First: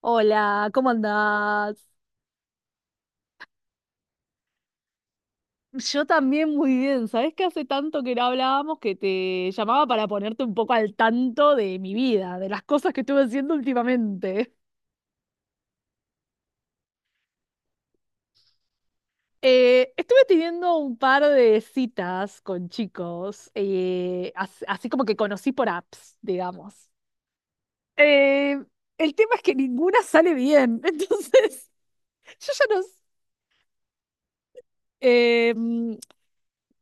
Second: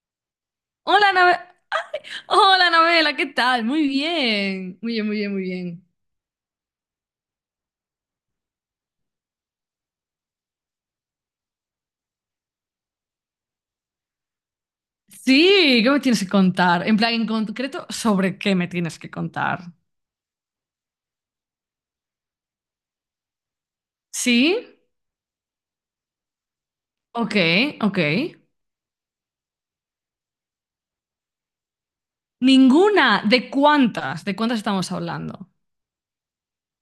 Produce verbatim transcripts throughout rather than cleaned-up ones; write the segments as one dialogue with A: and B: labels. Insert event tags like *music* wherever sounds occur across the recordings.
A: Hola, ¿cómo
B: Hola, Nave-
A: andás?
B: Hola, Anabela, ¿qué tal? Muy bien, muy bien, muy bien, muy bien.
A: Yo también muy bien. ¿Sabés que hace tanto que no hablábamos que te llamaba para ponerte un poco al tanto de mi vida, de las cosas que estuve haciendo últimamente? *laughs*
B: Sí, ¿qué me tienes que contar? En plan, en concreto, ¿sobre qué me tienes que contar?
A: Eh, estuve teniendo un par de citas con chicos, eh,
B: Sí,
A: as- así como que conocí por apps, digamos.
B: ok, ok.
A: Eh, el tema es que ninguna sale bien, *laughs* entonces yo ya no... s-
B: Ninguna, ¿de cuántas? ¿De cuántas estamos hablando?
A: eh, mm,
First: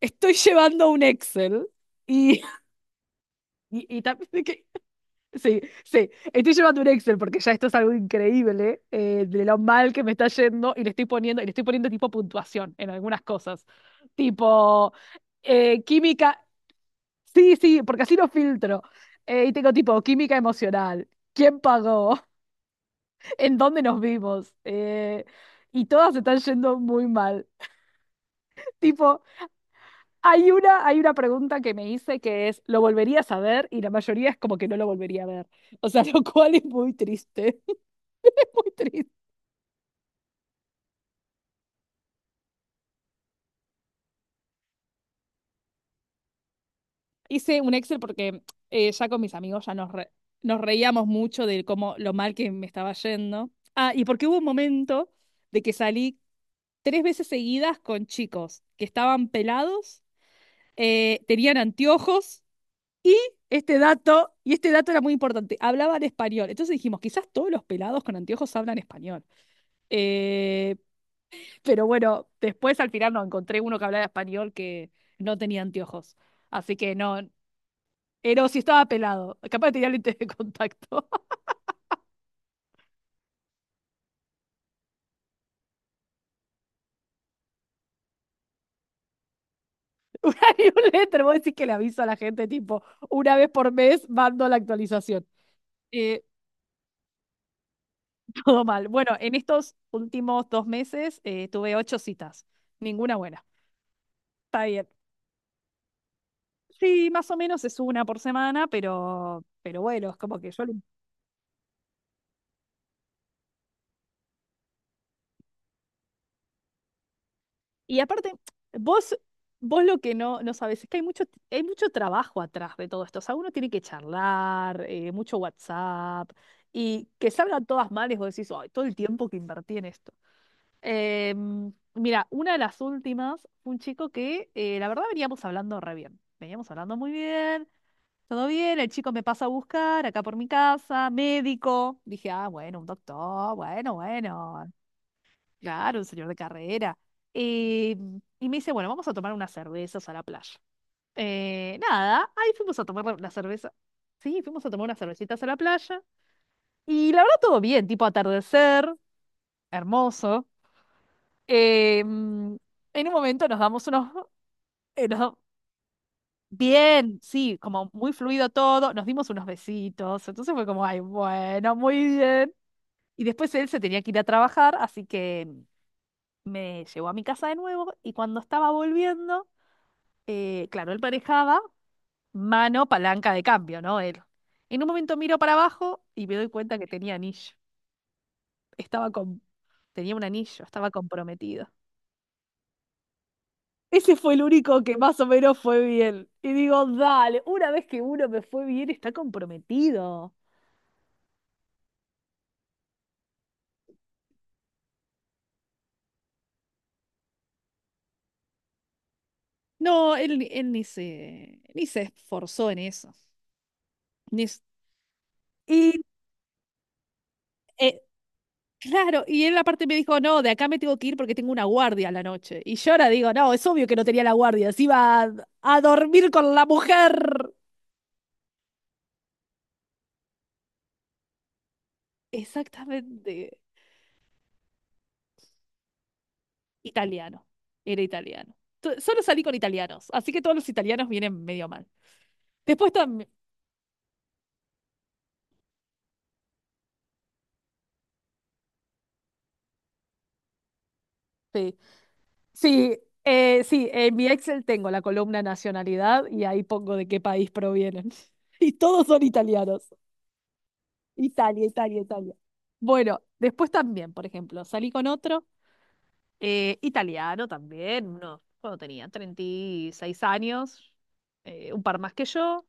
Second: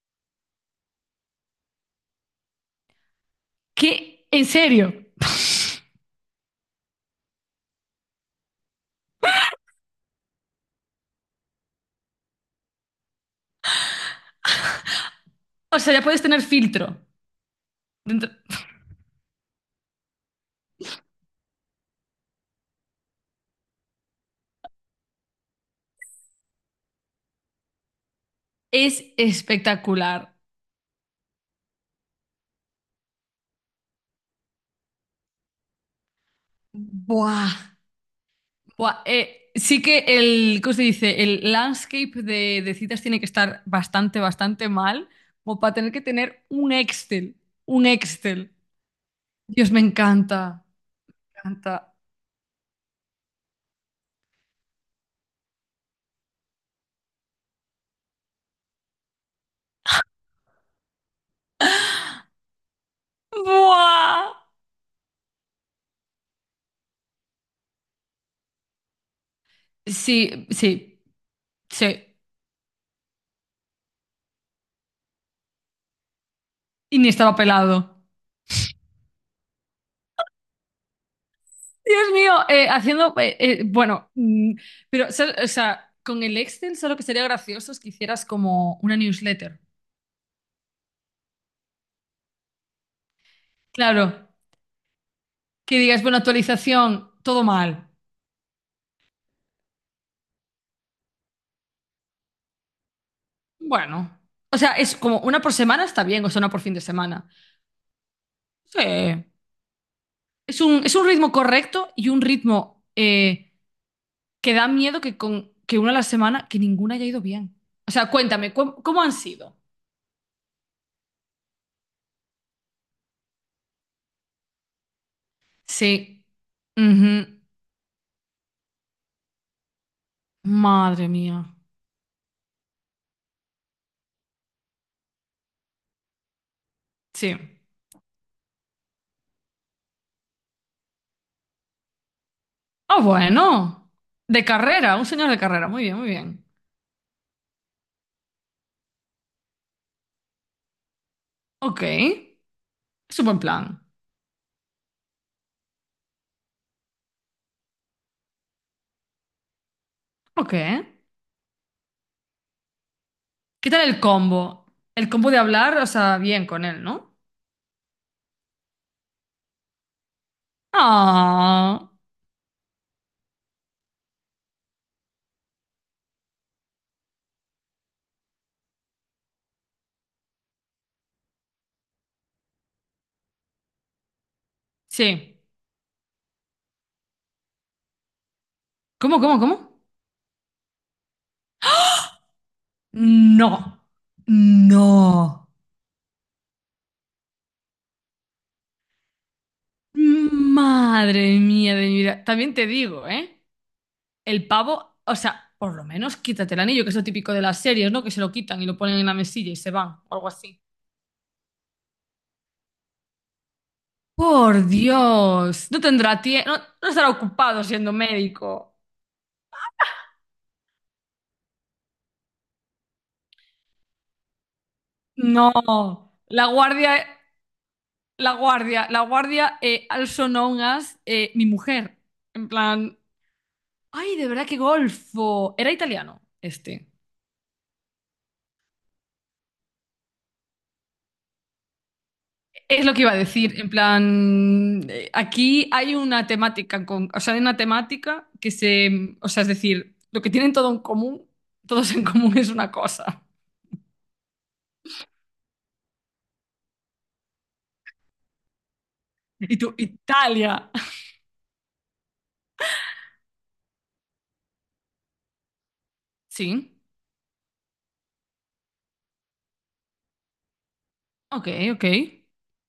A: Estoy llevando un Excel y... *laughs* Y, y
B: ¿Qué?
A: también.
B: ¿En serio?
A: Sí,
B: *laughs*
A: sí. Estoy llevando un Excel porque ya esto es algo increíble, eh, de lo mal que me está yendo y le estoy poniendo, y le estoy poniendo tipo puntuación en algunas cosas. Tipo,
B: O
A: eh,
B: sea, ya puedes tener
A: química.
B: filtro.
A: Sí, sí, porque así lo
B: Dentro-
A: filtro. Eh, y tengo tipo química emocional. ¿Quién pagó? *laughs* ¿En dónde nos vimos? Eh, y todas están yendo muy mal.
B: Es
A: Tipo,
B: espectacular.
A: hay una, hay una pregunta que me hice que es, ¿lo volverías a ver? Y la mayoría es como que no lo volvería a ver. O sea, *laughs* lo cual es muy
B: Buah.
A: triste. *laughs* Muy
B: Buah,
A: triste.
B: eh, sí que el, ¿cómo se dice? El landscape de, de citas tiene que estar bastante, bastante mal, como para tener que tener un Excel,
A: Hice un
B: un
A: Excel porque
B: Excel.
A: eh, ya con mis amigos,
B: Dios,
A: ya
B: me
A: nos, re- nos
B: encanta,
A: reíamos mucho
B: me
A: de
B: encanta.
A: cómo lo mal que me estaba yendo. Ah, y porque hubo un momento de que salí tres veces seguidas con chicos que estaban pelados, eh, tenían anteojos y este
B: Buah.
A: dato, y este dato era muy importante, hablaban español. Entonces dijimos, quizás todos los pelados con anteojos hablan español.
B: Sí,
A: Eh,
B: sí,
A: pero
B: sí.
A: bueno, después al final no encontré uno que hablaba español que no tenía anteojos. Así que
B: Y ni
A: no,
B: estaba pelado.
A: pero si estaba pelado, capaz que tenía lentes de contacto.
B: Dios mío, eh, haciendo, eh, eh, bueno, mm, pero, ¿sabes?, o sea, con el Excel solo que sería gracioso es que hicieras como una newsletter.
A: *laughs* Una newsletter, vos decís que le aviso a la gente, tipo, una vez por mes
B: Claro,
A: mando la actualización.
B: que digas, bueno,
A: Eh,
B: actualización, todo mal.
A: *laughs* Todo mal. Bueno, en estos últimos dos meses, eh, tuve ocho citas, ninguna buena.
B: Bueno, o
A: Está
B: sea,
A: bien.
B: es como una por semana está bien, o sea, una por fin de
A: Sí,
B: semana.
A: más o menos es una por semana,
B: Sí.
A: pero, pero, bueno, es como que
B: Es
A: yo le...
B: un, es un ritmo correcto y un ritmo eh, que da miedo que, con, que una a la semana, que ninguna haya ido bien. O
A: Y
B: sea,
A: aparte,
B: cuéntame, ¿cómo, cómo han
A: vos,
B: sido?
A: vos lo que no, no sabes es que hay mucho, hay mucho trabajo atrás de todo esto. O sea, uno tiene que charlar, eh, mucho
B: Sí.
A: WhatsApp, y que
B: Ujú.
A: salgan todas mal y vos decís, ay, todo el tiempo que invertí en esto.
B: Madre mía.
A: Em, mira, una de las últimas, fue un chico que, eh, la verdad veníamos hablando re bien. Veníamos hablando muy
B: Sí.
A: bien, todo bien, el chico me pasa a buscar acá por mi casa, médico. Dije, ah, bueno, un
B: Ah,
A: doctor,
B: bueno.
A: bueno,
B: De
A: bueno.
B: carrera, un señor de carrera. Muy bien,
A: Claro, un
B: muy
A: señor de
B: bien.
A: carrera. Eh, y me dice, bueno, vamos a tomar unas cervezas a la playa. Eh,
B: Ok.
A: nada, ahí
B: Es
A: fuimos a tomar
B: un
A: la
B: buen
A: cerveza.
B: plan.
A: Sí, fuimos a tomar unas cervecitas a la playa. Y la verdad todo bien, tipo atardecer, hermoso.
B: Ok. ¿Qué
A: Eh, mm, en un momento nos
B: tal
A: damos
B: el
A: unos...
B: combo?
A: eh,
B: El
A: nos
B: combo
A: da-
B: de hablar, o sea, bien con él, ¿no?
A: bien, sí, como muy fluido todo. Nos dimos unos besitos. Entonces fue como, ay, bueno,
B: Ah.
A: muy bien. Y después él se tenía que ir a trabajar, así que me llevó a mi casa de nuevo y cuando estaba volviendo... eh, claro, él manejaba mano, palanca de cambio, ¿no? Él. En un momento miro
B: Sí.
A: para abajo y me doy cuenta que tenía anillo. Estaba
B: ¿Cómo, cómo,
A: con...
B: cómo?
A: Tenía un anillo, estaba comprometido.
B: No.
A: Ese fue el único que más o
B: No.
A: menos fue bien. Y digo, dale, una vez que uno me fue bien, está comprometido.
B: Madre mía de mi vida. También te digo, ¿eh? El pavo, o sea, por lo menos quítate el anillo, que es lo típico de las series, ¿no? Que se lo quitan y lo ponen en la mesilla y se van, o
A: No,
B: algo
A: él, ni-
B: así.
A: él ni se, ni se esforzó en eso. Ni s-
B: Por Dios, no
A: Y
B: tendrá tiempo, no, no estará ocupado siendo
A: eh,
B: médico.
A: Claro, y él aparte me dijo, no, de acá me tengo que ir porque tengo una guardia a la noche. Y yo ahora digo, no, es obvio que no tenía la guardia, se iba a,
B: No,
A: a dormir
B: la
A: con la
B: guardia,
A: mujer.
B: la guardia, la guardia, eh, also known as eh, mi mujer. En plan,
A: Exactamente.
B: ay, de verdad que golfo. Era italiano, este.
A: Italiano, era italiano. To- Solo salí con italianos, así que todos los italianos vienen medio mal.
B: Es
A: Después
B: lo que iba a
A: también,
B: decir, en plan, eh, aquí hay una temática con, o sea, hay una temática que se, o sea, es decir, lo que tienen todo en común,
A: sí,
B: todos en común es una
A: sí,
B: cosa.
A: eh, sí, en mi Excel tengo la columna nacionalidad y ahí pongo de qué país provienen. *laughs* Y todos son
B: Y tú,
A: italianos.
B: Italia.
A: Italia, Italia, Italia. Bueno, después también, por ejemplo, salí con otro. Eh,
B: Sí,
A: italiano también, uno, cuando tenía treinta y seis años,
B: ok,
A: eh, un
B: ok.
A: par más que yo.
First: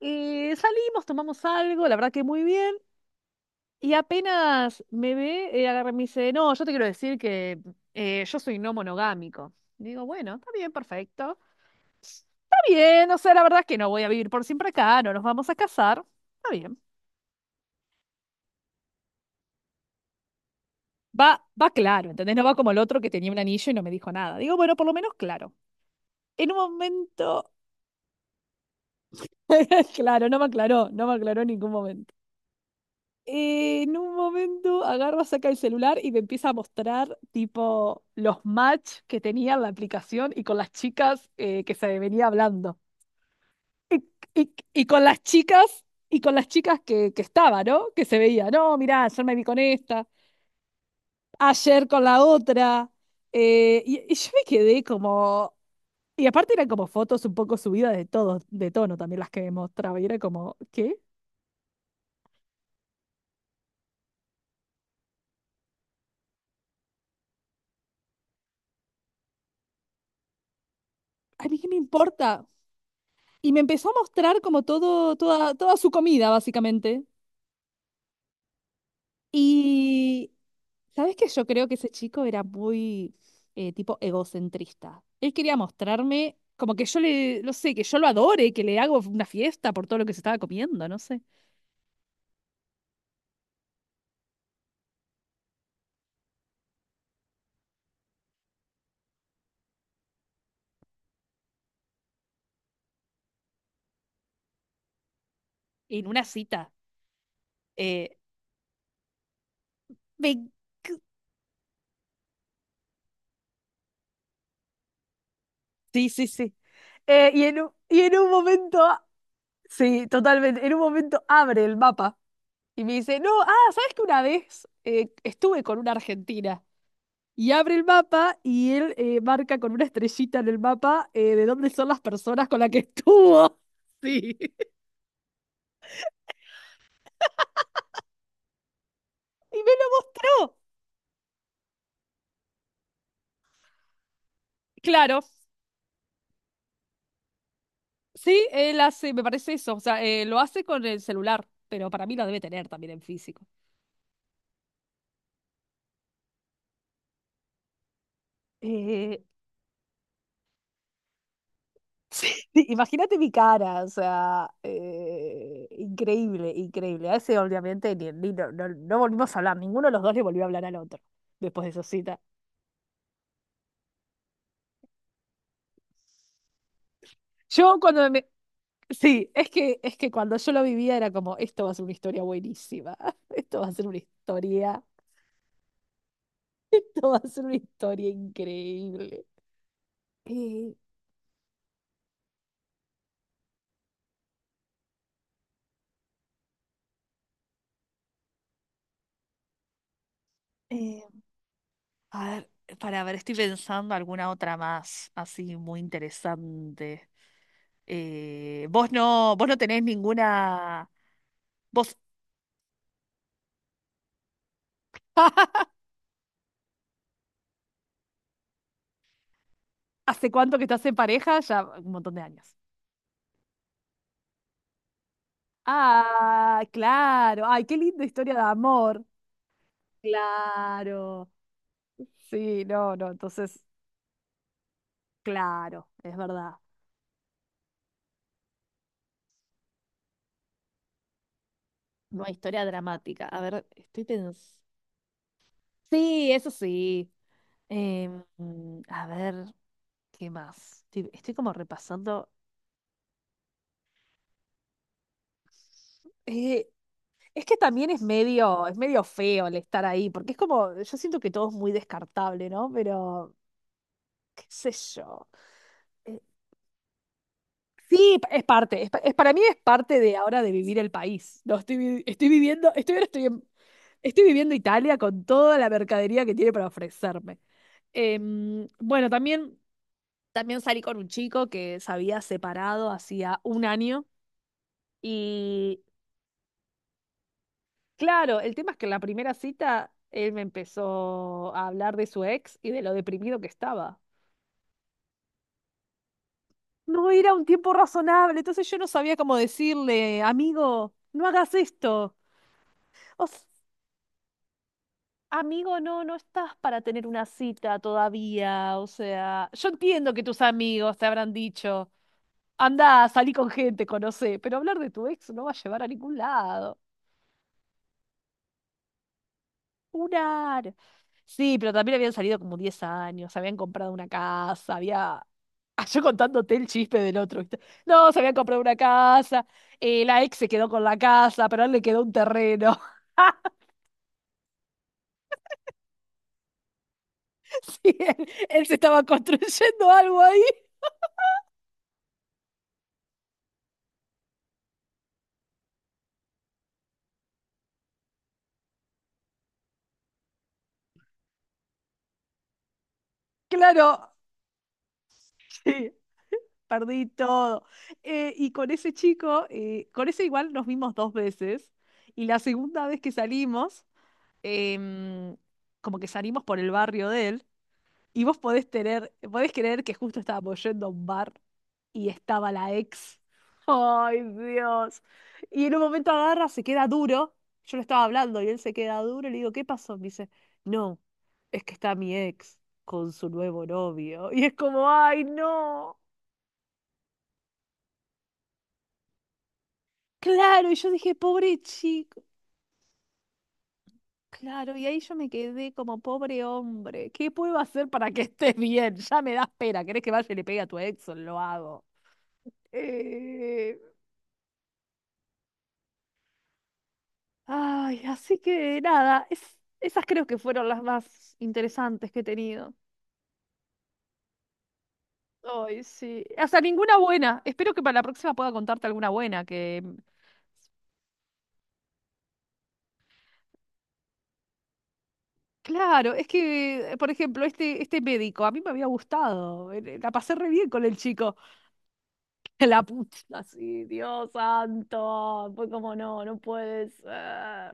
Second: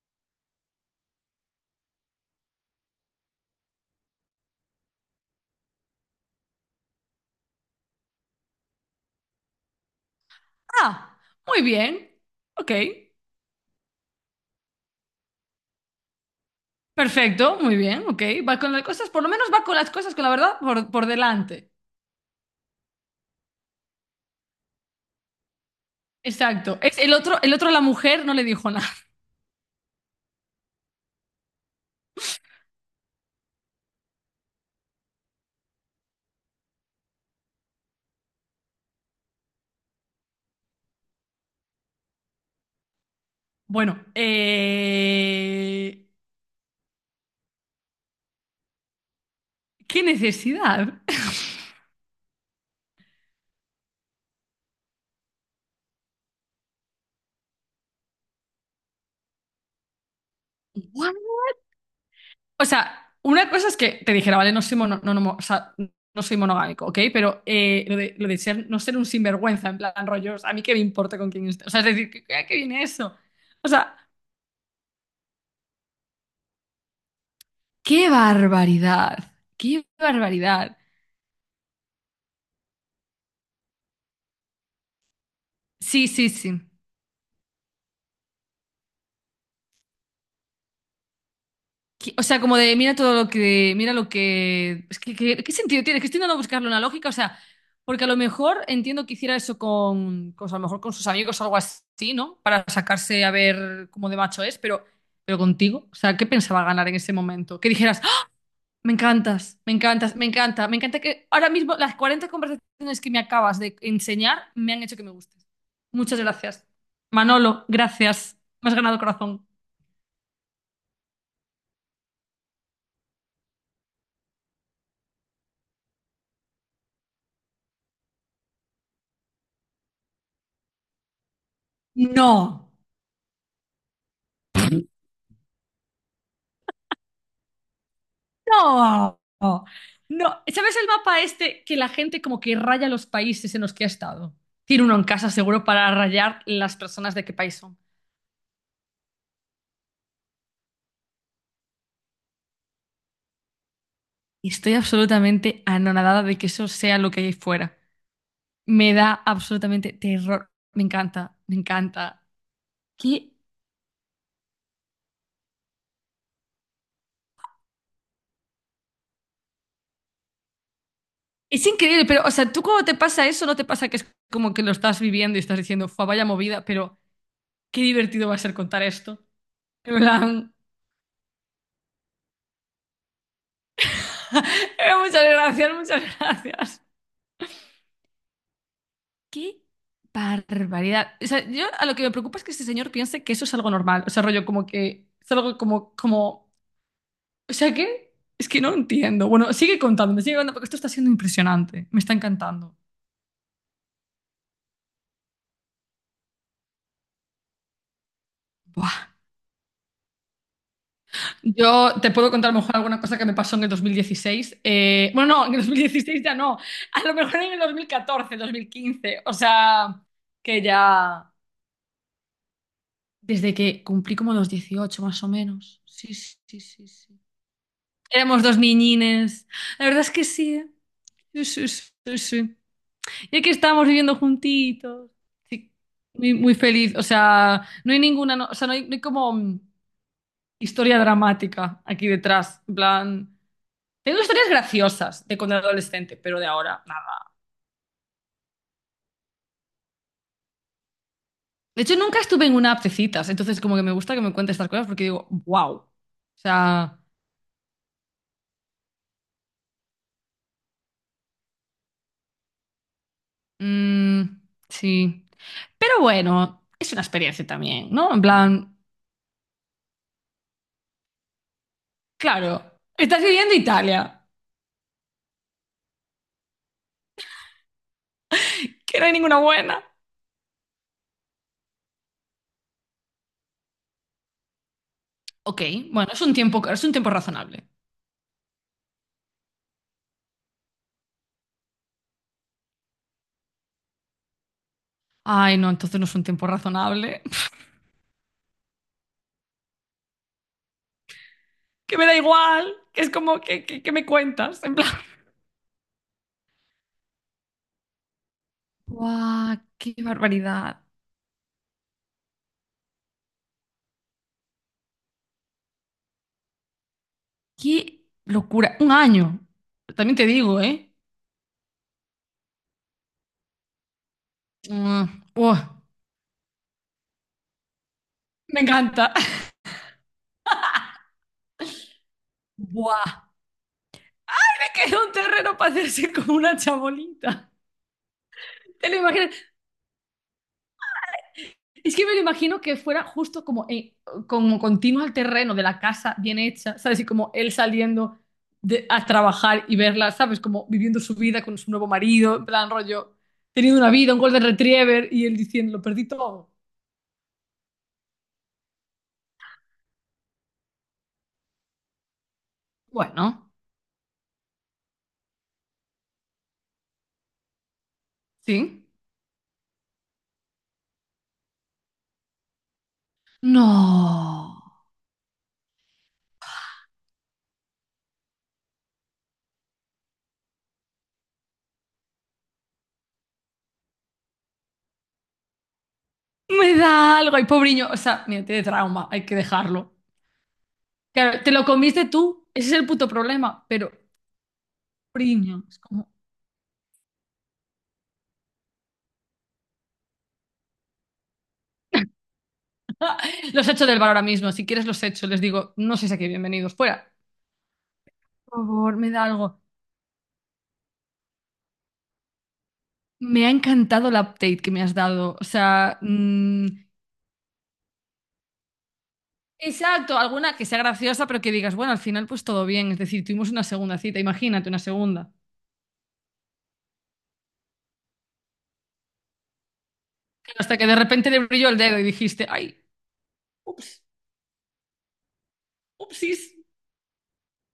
A: Eh, salimos, tomamos algo, la verdad que muy bien. Y apenas me ve, eh, agarra y me dice, no, yo te quiero decir que, eh, yo soy no monogámico. Y digo, bueno, está bien,
B: Ah,
A: perfecto.
B: muy bien,
A: Está
B: ok.
A: bien, o sea, la verdad es que no voy a vivir por siempre acá, no nos vamos a casar. Está bien.
B: Perfecto, muy bien, ok. Va con las cosas, por lo menos va con las cosas, con la verdad, por, por
A: Va, va
B: delante.
A: claro, ¿entendés? No va como el otro que tenía un anillo y no me dijo nada. Digo, bueno, por lo menos claro. En un
B: Exacto. Es el otro,
A: momento
B: el otro, a la mujer no le dijo.
A: *laughs* Claro, no me aclaró, no me aclaró en ningún momento. Eh, en un momento agarra, saca el celular y me empieza a mostrar tipo los match que tenía en la aplicación y con las chicas, eh, que se venía hablando.
B: Bueno,
A: Y, y con las chicas,
B: eh,
A: y con las chicas que, que estaba, ¿no? Que se veía, no, mirá, ayer me vi con
B: ¿qué
A: esta,
B: necesidad?
A: ayer con la otra. Eh, y, y yo me quedé como... Y aparte eran como fotos un poco subidas de todos, de tono también las que me mostraba. Y era como, ¿qué?
B: Igual. O sea, una cosa es que te dijera, vale, no soy, mono- no, no mo- o sea, no soy monogámico, ¿ok? Pero eh, lo de, lo de ser, no ser un sinvergüenza, en plan rollos, a mí qué me importa con
A: ¿A
B: quién
A: mí
B: esté.
A: qué
B: O
A: me
B: sea, es decir, ¿qué, qué
A: importa?
B: qué viene eso?
A: Y me
B: O
A: empezó
B: sea,
A: a mostrar como todo, toda, toda su comida, básicamente.
B: qué barbaridad, qué
A: Y,
B: barbaridad.
A: ¿sabes qué? Yo creo que ese chico era muy, eh, tipo egocentrista. Él quería
B: Sí, sí,
A: mostrarme
B: sí.
A: como que yo le, no sé, que yo lo adore, que le hago una fiesta por todo lo que se estaba comiendo, no sé.
B: Qui- O sea, como de mira todo lo que, mira lo que, es que, que- ¿qué sentido tiene? Que estoy intentando buscarle una lógica, o sea, porque a lo mejor entiendo que hiciera eso con, con- a lo mejor con sus amigos o algo así, ¿no? Para sacarse a ver cómo de macho es, pero, pero contigo, o
A: En
B: sea,
A: una
B: ¿qué pensaba
A: cita.
B: ganar en ese momento? Que dijeras,
A: Eh,
B: "¡Ah! Me encantas, me encantas, me
A: me-
B: encanta, me encanta que ahora mismo las cuarenta conversaciones que me acabas de enseñar me han hecho que me gustes.
A: Sí,
B: Muchas
A: sí, sí.
B: gracias.
A: Eh, y en
B: Manolo,
A: un, y en un
B: gracias. Me has
A: momento,
B: ganado corazón.
A: sí, totalmente, en un momento abre el mapa y me dice, no, ah, ¿sabes que una vez, eh, estuve con una argentina? Y abre el mapa y él, eh, marca con una estrellita en el mapa, eh, de dónde son las personas con las
B: No.
A: que estuvo. Sí. *laughs*
B: No,
A: Y
B: no.
A: me lo mostró.
B: ¿Sabes el mapa este que la gente como que raya los países en los que ha estado? Tiene uno en
A: Claro,
B: casa seguro para rayar las personas de qué país son.
A: sí, él hace, me parece eso. O sea, eh, lo hace con el celular, pero para mí lo debe tener también en físico.
B: Y estoy absolutamente anonadada de que eso sea lo que hay fuera. Me da
A: Eh,
B: absolutamente terror. Me encanta, me
A: *laughs*
B: encanta.
A: sí, imagínate mi
B: ¿Qué?
A: cara, o sea, eh, increíble, increíble. A ese obviamente ni, ni- no, no- no volvimos a hablar, ninguno de los dos le volvió a hablar al otro después
B: Es
A: de esa
B: increíble,
A: cita.
B: pero, o sea, tú cuando te pasa eso, no te pasa que es como que lo estás viviendo y estás diciendo, fue vaya movida, pero
A: Yo
B: qué
A: cuando me,
B: divertido va a ser contar esto.
A: Sí, es que,
B: En
A: es que cuando yo
B: plan,
A: lo vivía era como, esto va a ser una historia buenísima, *laughs* esto va a ser una historia,
B: *laughs* muchas gracias, muchas
A: *laughs*
B: gracias.
A: esto va a ser una historia increíble.
B: Qué
A: Y,
B: barbaridad. O sea, yo a lo que me preocupa es que este señor piense que eso es algo normal. O sea, rollo como que es algo como, como, o sea, ¿qué? Es que no entiendo. Bueno, sigue contándome, sigue contando porque esto está
A: eh,
B: siendo impresionante. Me está
A: a ver,
B: encantando.
A: para ver, estoy pensando alguna otra más, así muy interesante. Eh, vos
B: Buah.
A: no, vos no tenés ninguna.
B: Yo
A: Vos,
B: te puedo contar a lo mejor alguna cosa que me pasó en el dos mil dieciséis. Eh, bueno, no, en el
A: *laughs*
B: dos mil dieciséis ya no. A lo mejor en el dos dos mil catorce, dos mil quince. O sea,
A: ¿Hace cuánto
B: que
A: que estás en
B: ya...
A: pareja? Ya un montón de años.
B: Desde que cumplí como los dieciocho más o menos. Sí, sí,
A: Ah,
B: sí, sí.
A: claro. Ay, qué linda historia de
B: Éramos dos
A: amor.
B: niñines. La verdad es que sí, ¿eh?
A: Claro.
B: Sí, sí, sí, sí. Sí.
A: Sí, no, no.
B: Y aquí
A: Entonces...
B: estábamos viviendo juntitos. Sí,
A: Claro, es
B: muy,
A: verdad.
B: muy feliz. O sea, no hay ninguna, no- o sea, no hay, no hay como mm, historia dramática aquí
A: No hay
B: detrás.
A: historia
B: En
A: dramática.
B: plan,
A: A ver, estoy
B: tengo
A: pensando.
B: historias graciosas de cuando era adolescente,
A: Sí,
B: pero de
A: eso
B: ahora,
A: sí.
B: nada.
A: Em, a ver, ¿qué más? Estoy, estoy como
B: De hecho, nunca
A: repasando.
B: estuve en una app de citas, entonces como que me gusta que me cuentes estas cosas porque digo, wow. O
A: Eh,
B: sea,
A: es que también es medio, es medio feo el estar ahí, porque es como, yo siento que todo es muy descartable, ¿no? Pero,
B: mm,
A: qué sé
B: sí.
A: yo.
B: Pero
A: Eh,
B: bueno, es una experiencia también, ¿no?
A: Sí,
B: En
A: es
B: plan,
A: parte, es pa- es- para mí es parte de ahora de vivir el país. No, estoy, vi- estoy
B: claro,
A: viviendo, estoy, ahora
B: estás
A: estoy, en-
B: viviendo en
A: estoy
B: Italia,
A: viviendo Italia con toda la mercadería que tiene para ofrecerme. Em,
B: que no
A: bueno,
B: hay ninguna
A: también,
B: buena.
A: también salí con un chico que se había separado hacía un año
B: Ok,
A: y
B: bueno, es un tiempo, es un tiempo razonable.
A: claro, el tema es que en la primera cita él me empezó a hablar de su ex y de lo deprimido que estaba.
B: Ay, no, entonces no es un tiempo
A: No
B: razonable.
A: era un
B: *laughs*
A: tiempo razonable, entonces yo no sabía cómo decirle, amigo, no hagas
B: Que me
A: esto.
B: da igual, que es como que, que- que me cuentas, en plan.
A: Amigo, no, no estás para tener una cita todavía. O sea,
B: ¡Guau!
A: yo
B: ¡Qué
A: entiendo que tus
B: barbaridad!
A: amigos te habrán dicho, anda, salí con gente, conocé, pero hablar de tu ex no va a llevar a ningún lado.
B: ¡Qué locura! Un año. También te digo,
A: Jurar.
B: ¿eh?
A: Sí, pero también habían salido como diez años, habían comprado una casa,
B: Mm,
A: había...
B: ¡buah!
A: Ah, yo contándote el chisme del otro, ¿viste? No, se habían comprado
B: Me
A: una
B: encanta.
A: casa, eh, la ex se quedó con
B: *laughs*
A: la casa, pero a él le quedó un terreno.
B: ¡Buah!
A: *laughs*
B: Me quedó un terreno para hacerse con una chabolita.
A: Sí, él, él se
B: ¿Te lo
A: estaba
B: imaginas?
A: construyendo algo ahí.
B: Es que me lo imagino que fuera justo como, eh, como continuo al terreno de la casa bien hecha, ¿sabes? Y como él saliendo de- a trabajar y verla, ¿sabes? Como viviendo su vida con su nuevo marido, en plan rollo, teniendo una
A: Claro,
B: vida, un golden retriever, y él diciendo, lo
A: sí.
B: perdí todo.
A: Perdí todo. Eh, y con ese chico, eh, con ese igual nos vimos dos veces. Y la segunda vez que
B: Bueno,
A: salimos, em, como que salimos por el barrio de él. Y vos podés
B: sí.
A: tener, podés creer que justo estábamos yendo a un bar y estaba la ex. ¡Ay,
B: No.
A: Dios! Y en un momento agarra, se queda duro. Yo le estaba hablando y él se queda duro. Y le digo, ¿qué pasó? Me dice, no, es que está mi ex con su nuevo novio. Y es como, ¡ay, no!
B: Me da algo, ay, pobriño. O sea, mira, tiene trauma, hay que dejarlo.
A: Claro, y yo dije,
B: Claro, te
A: pobre
B: lo comiste
A: chico,
B: tú, ese es el puto problema, pero,
A: claro, y ahí yo me
B: pobriño,
A: quedé
B: es
A: como
B: como...
A: pobre hombre, ¿qué puedo hacer para que estés bien? Ya me das pena, ¿querés que vaya y le pegue a tu ex? Lo hago.
B: Los
A: Eh,
B: echo del bar ahora mismo, si quieres los echo, les digo, no sé si aquí bienvenidos, fuera.
A: Ay, así
B: Por
A: que
B: favor, me da
A: nada, es-
B: algo.
A: esas creo que fueron las más interesantes que he tenido.
B: Me ha encantado el update que me has dado. O
A: Ay,
B: sea,
A: sí. Hasta
B: mm,
A: ninguna buena. Espero que para la próxima pueda contarte alguna buena que... mm,
B: exacto, alguna que sea graciosa, pero que digas, bueno, al final pues todo bien. Es decir, tuvimos una segunda cita, imagínate una segunda.
A: Claro, es que, eh, por ejemplo, este, este médico, a mí me había gustado, eh, la pasé re
B: Claro,
A: bien
B: hasta
A: con
B: que
A: el
B: de repente
A: chico.
B: le brilló el dedo y dijiste,
A: *laughs*
B: ay,
A: La puta, sí,
B: ups,
A: Dios santo. Pues como no, no
B: upsis.
A: puede ser.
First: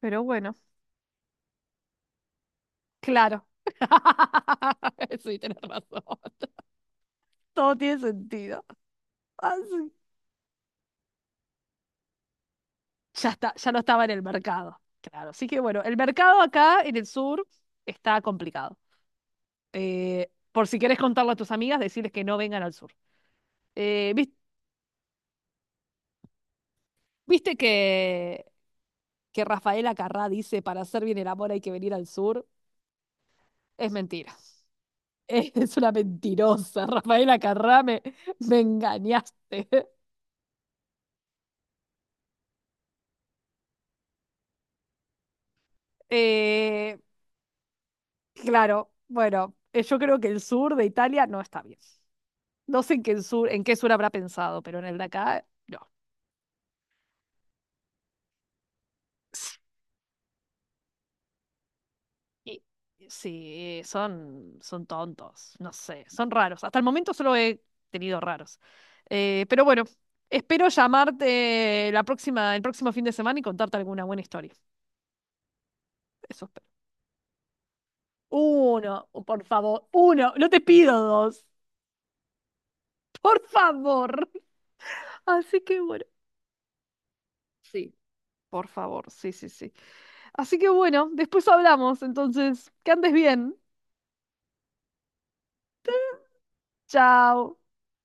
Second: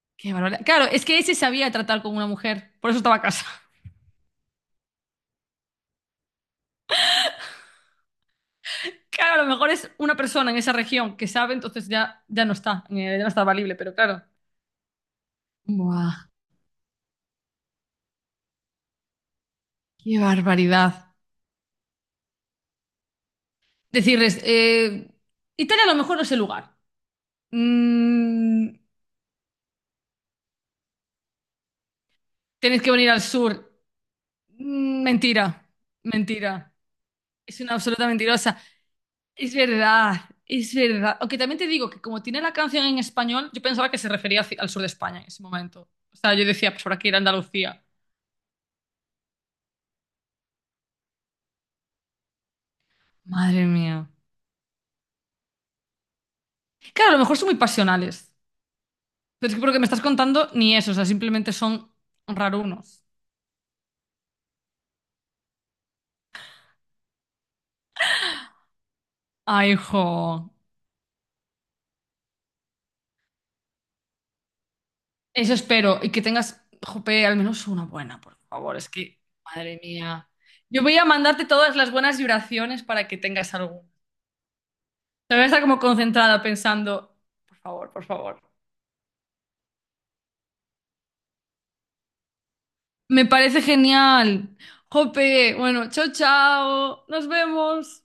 A: Pero
B: Qué
A: bueno,
B: barbaridad. Claro, es que ese sabía tratar con una mujer, por eso estaba a
A: claro.
B: casa. *laughs*
A: *laughs* Sí, tenés razón. Todo tiene sentido.
B: Claro, a lo mejor es
A: Así.
B: una persona en esa región que sabe, entonces ya, ya no está, eh, ya no
A: Ya
B: está
A: está, ya
B: valible,
A: no
B: pero
A: estaba en el
B: claro.
A: mercado. Claro, así que bueno, el
B: Buah,
A: mercado acá en el sur está complicado.
B: qué
A: Eh, por si querés
B: barbaridad.
A: contarlo a tus amigas, decirles que no vengan al sur. Eh, vis-
B: Decirles, eh, Italia a lo mejor no es el lugar.
A: ¿Viste que,
B: Mm,
A: que Rafaela Carrá dice para hacer bien el amor hay que venir al sur?
B: tenéis que venir al sur.
A: Es mentira. *laughs*
B: Mm, mentira,
A: Es una
B: mentira.
A: mentirosa, Rafaela
B: Es una
A: Carrame,
B: absoluta
A: me
B: mentirosa. Es
A: engañaste. *laughs*
B: verdad, es verdad. Aunque también te digo que como tiene la canción en español, yo pensaba que se refería hacia- al sur de España en ese momento. O sea, yo decía, pues por
A: Eh,
B: aquí ir a Andalucía.
A: claro, bueno, eh, yo creo que el sur de Italia no está bien. No sé en qué sur, en
B: Madre
A: qué sur
B: mía.
A: habrá pensado, pero en el de acá, no.
B: Claro, a lo mejor son muy pasionales. Pero es que por lo que me estás contando, ni eso. O sea, simplemente son
A: Y-
B: rarunos.
A: Sí, son, son tontos, no sé, son raros. Hasta el momento solo he tenido raros. Eh, pero
B: Ay,
A: bueno,
B: jo.
A: espero llamarte la próxima, el próximo fin de semana y contarte alguna buena historia.
B: Eso espero. Y que
A: Eso
B: tengas,
A: espero.
B: jope, al menos una buena, por favor. Es
A: Uno,
B: que,
A: por
B: madre
A: favor,
B: mía.
A: uno, no te
B: Yo voy
A: pido
B: a
A: dos.
B: mandarte todas las buenas vibraciones para que
A: Por
B: tengas alguna.
A: favor. *laughs*
B: Te voy a
A: Así
B: estar como
A: que bueno.
B: concentrada pensando, por favor,
A: Sí,
B: por favor.
A: por favor. Sí, sí, sí. Así que bueno, después hablamos. Entonces, que andes
B: Me
A: bien.
B: parece genial. Jope, bueno, chao, chao. Nos
A: Chao.
B: vemos.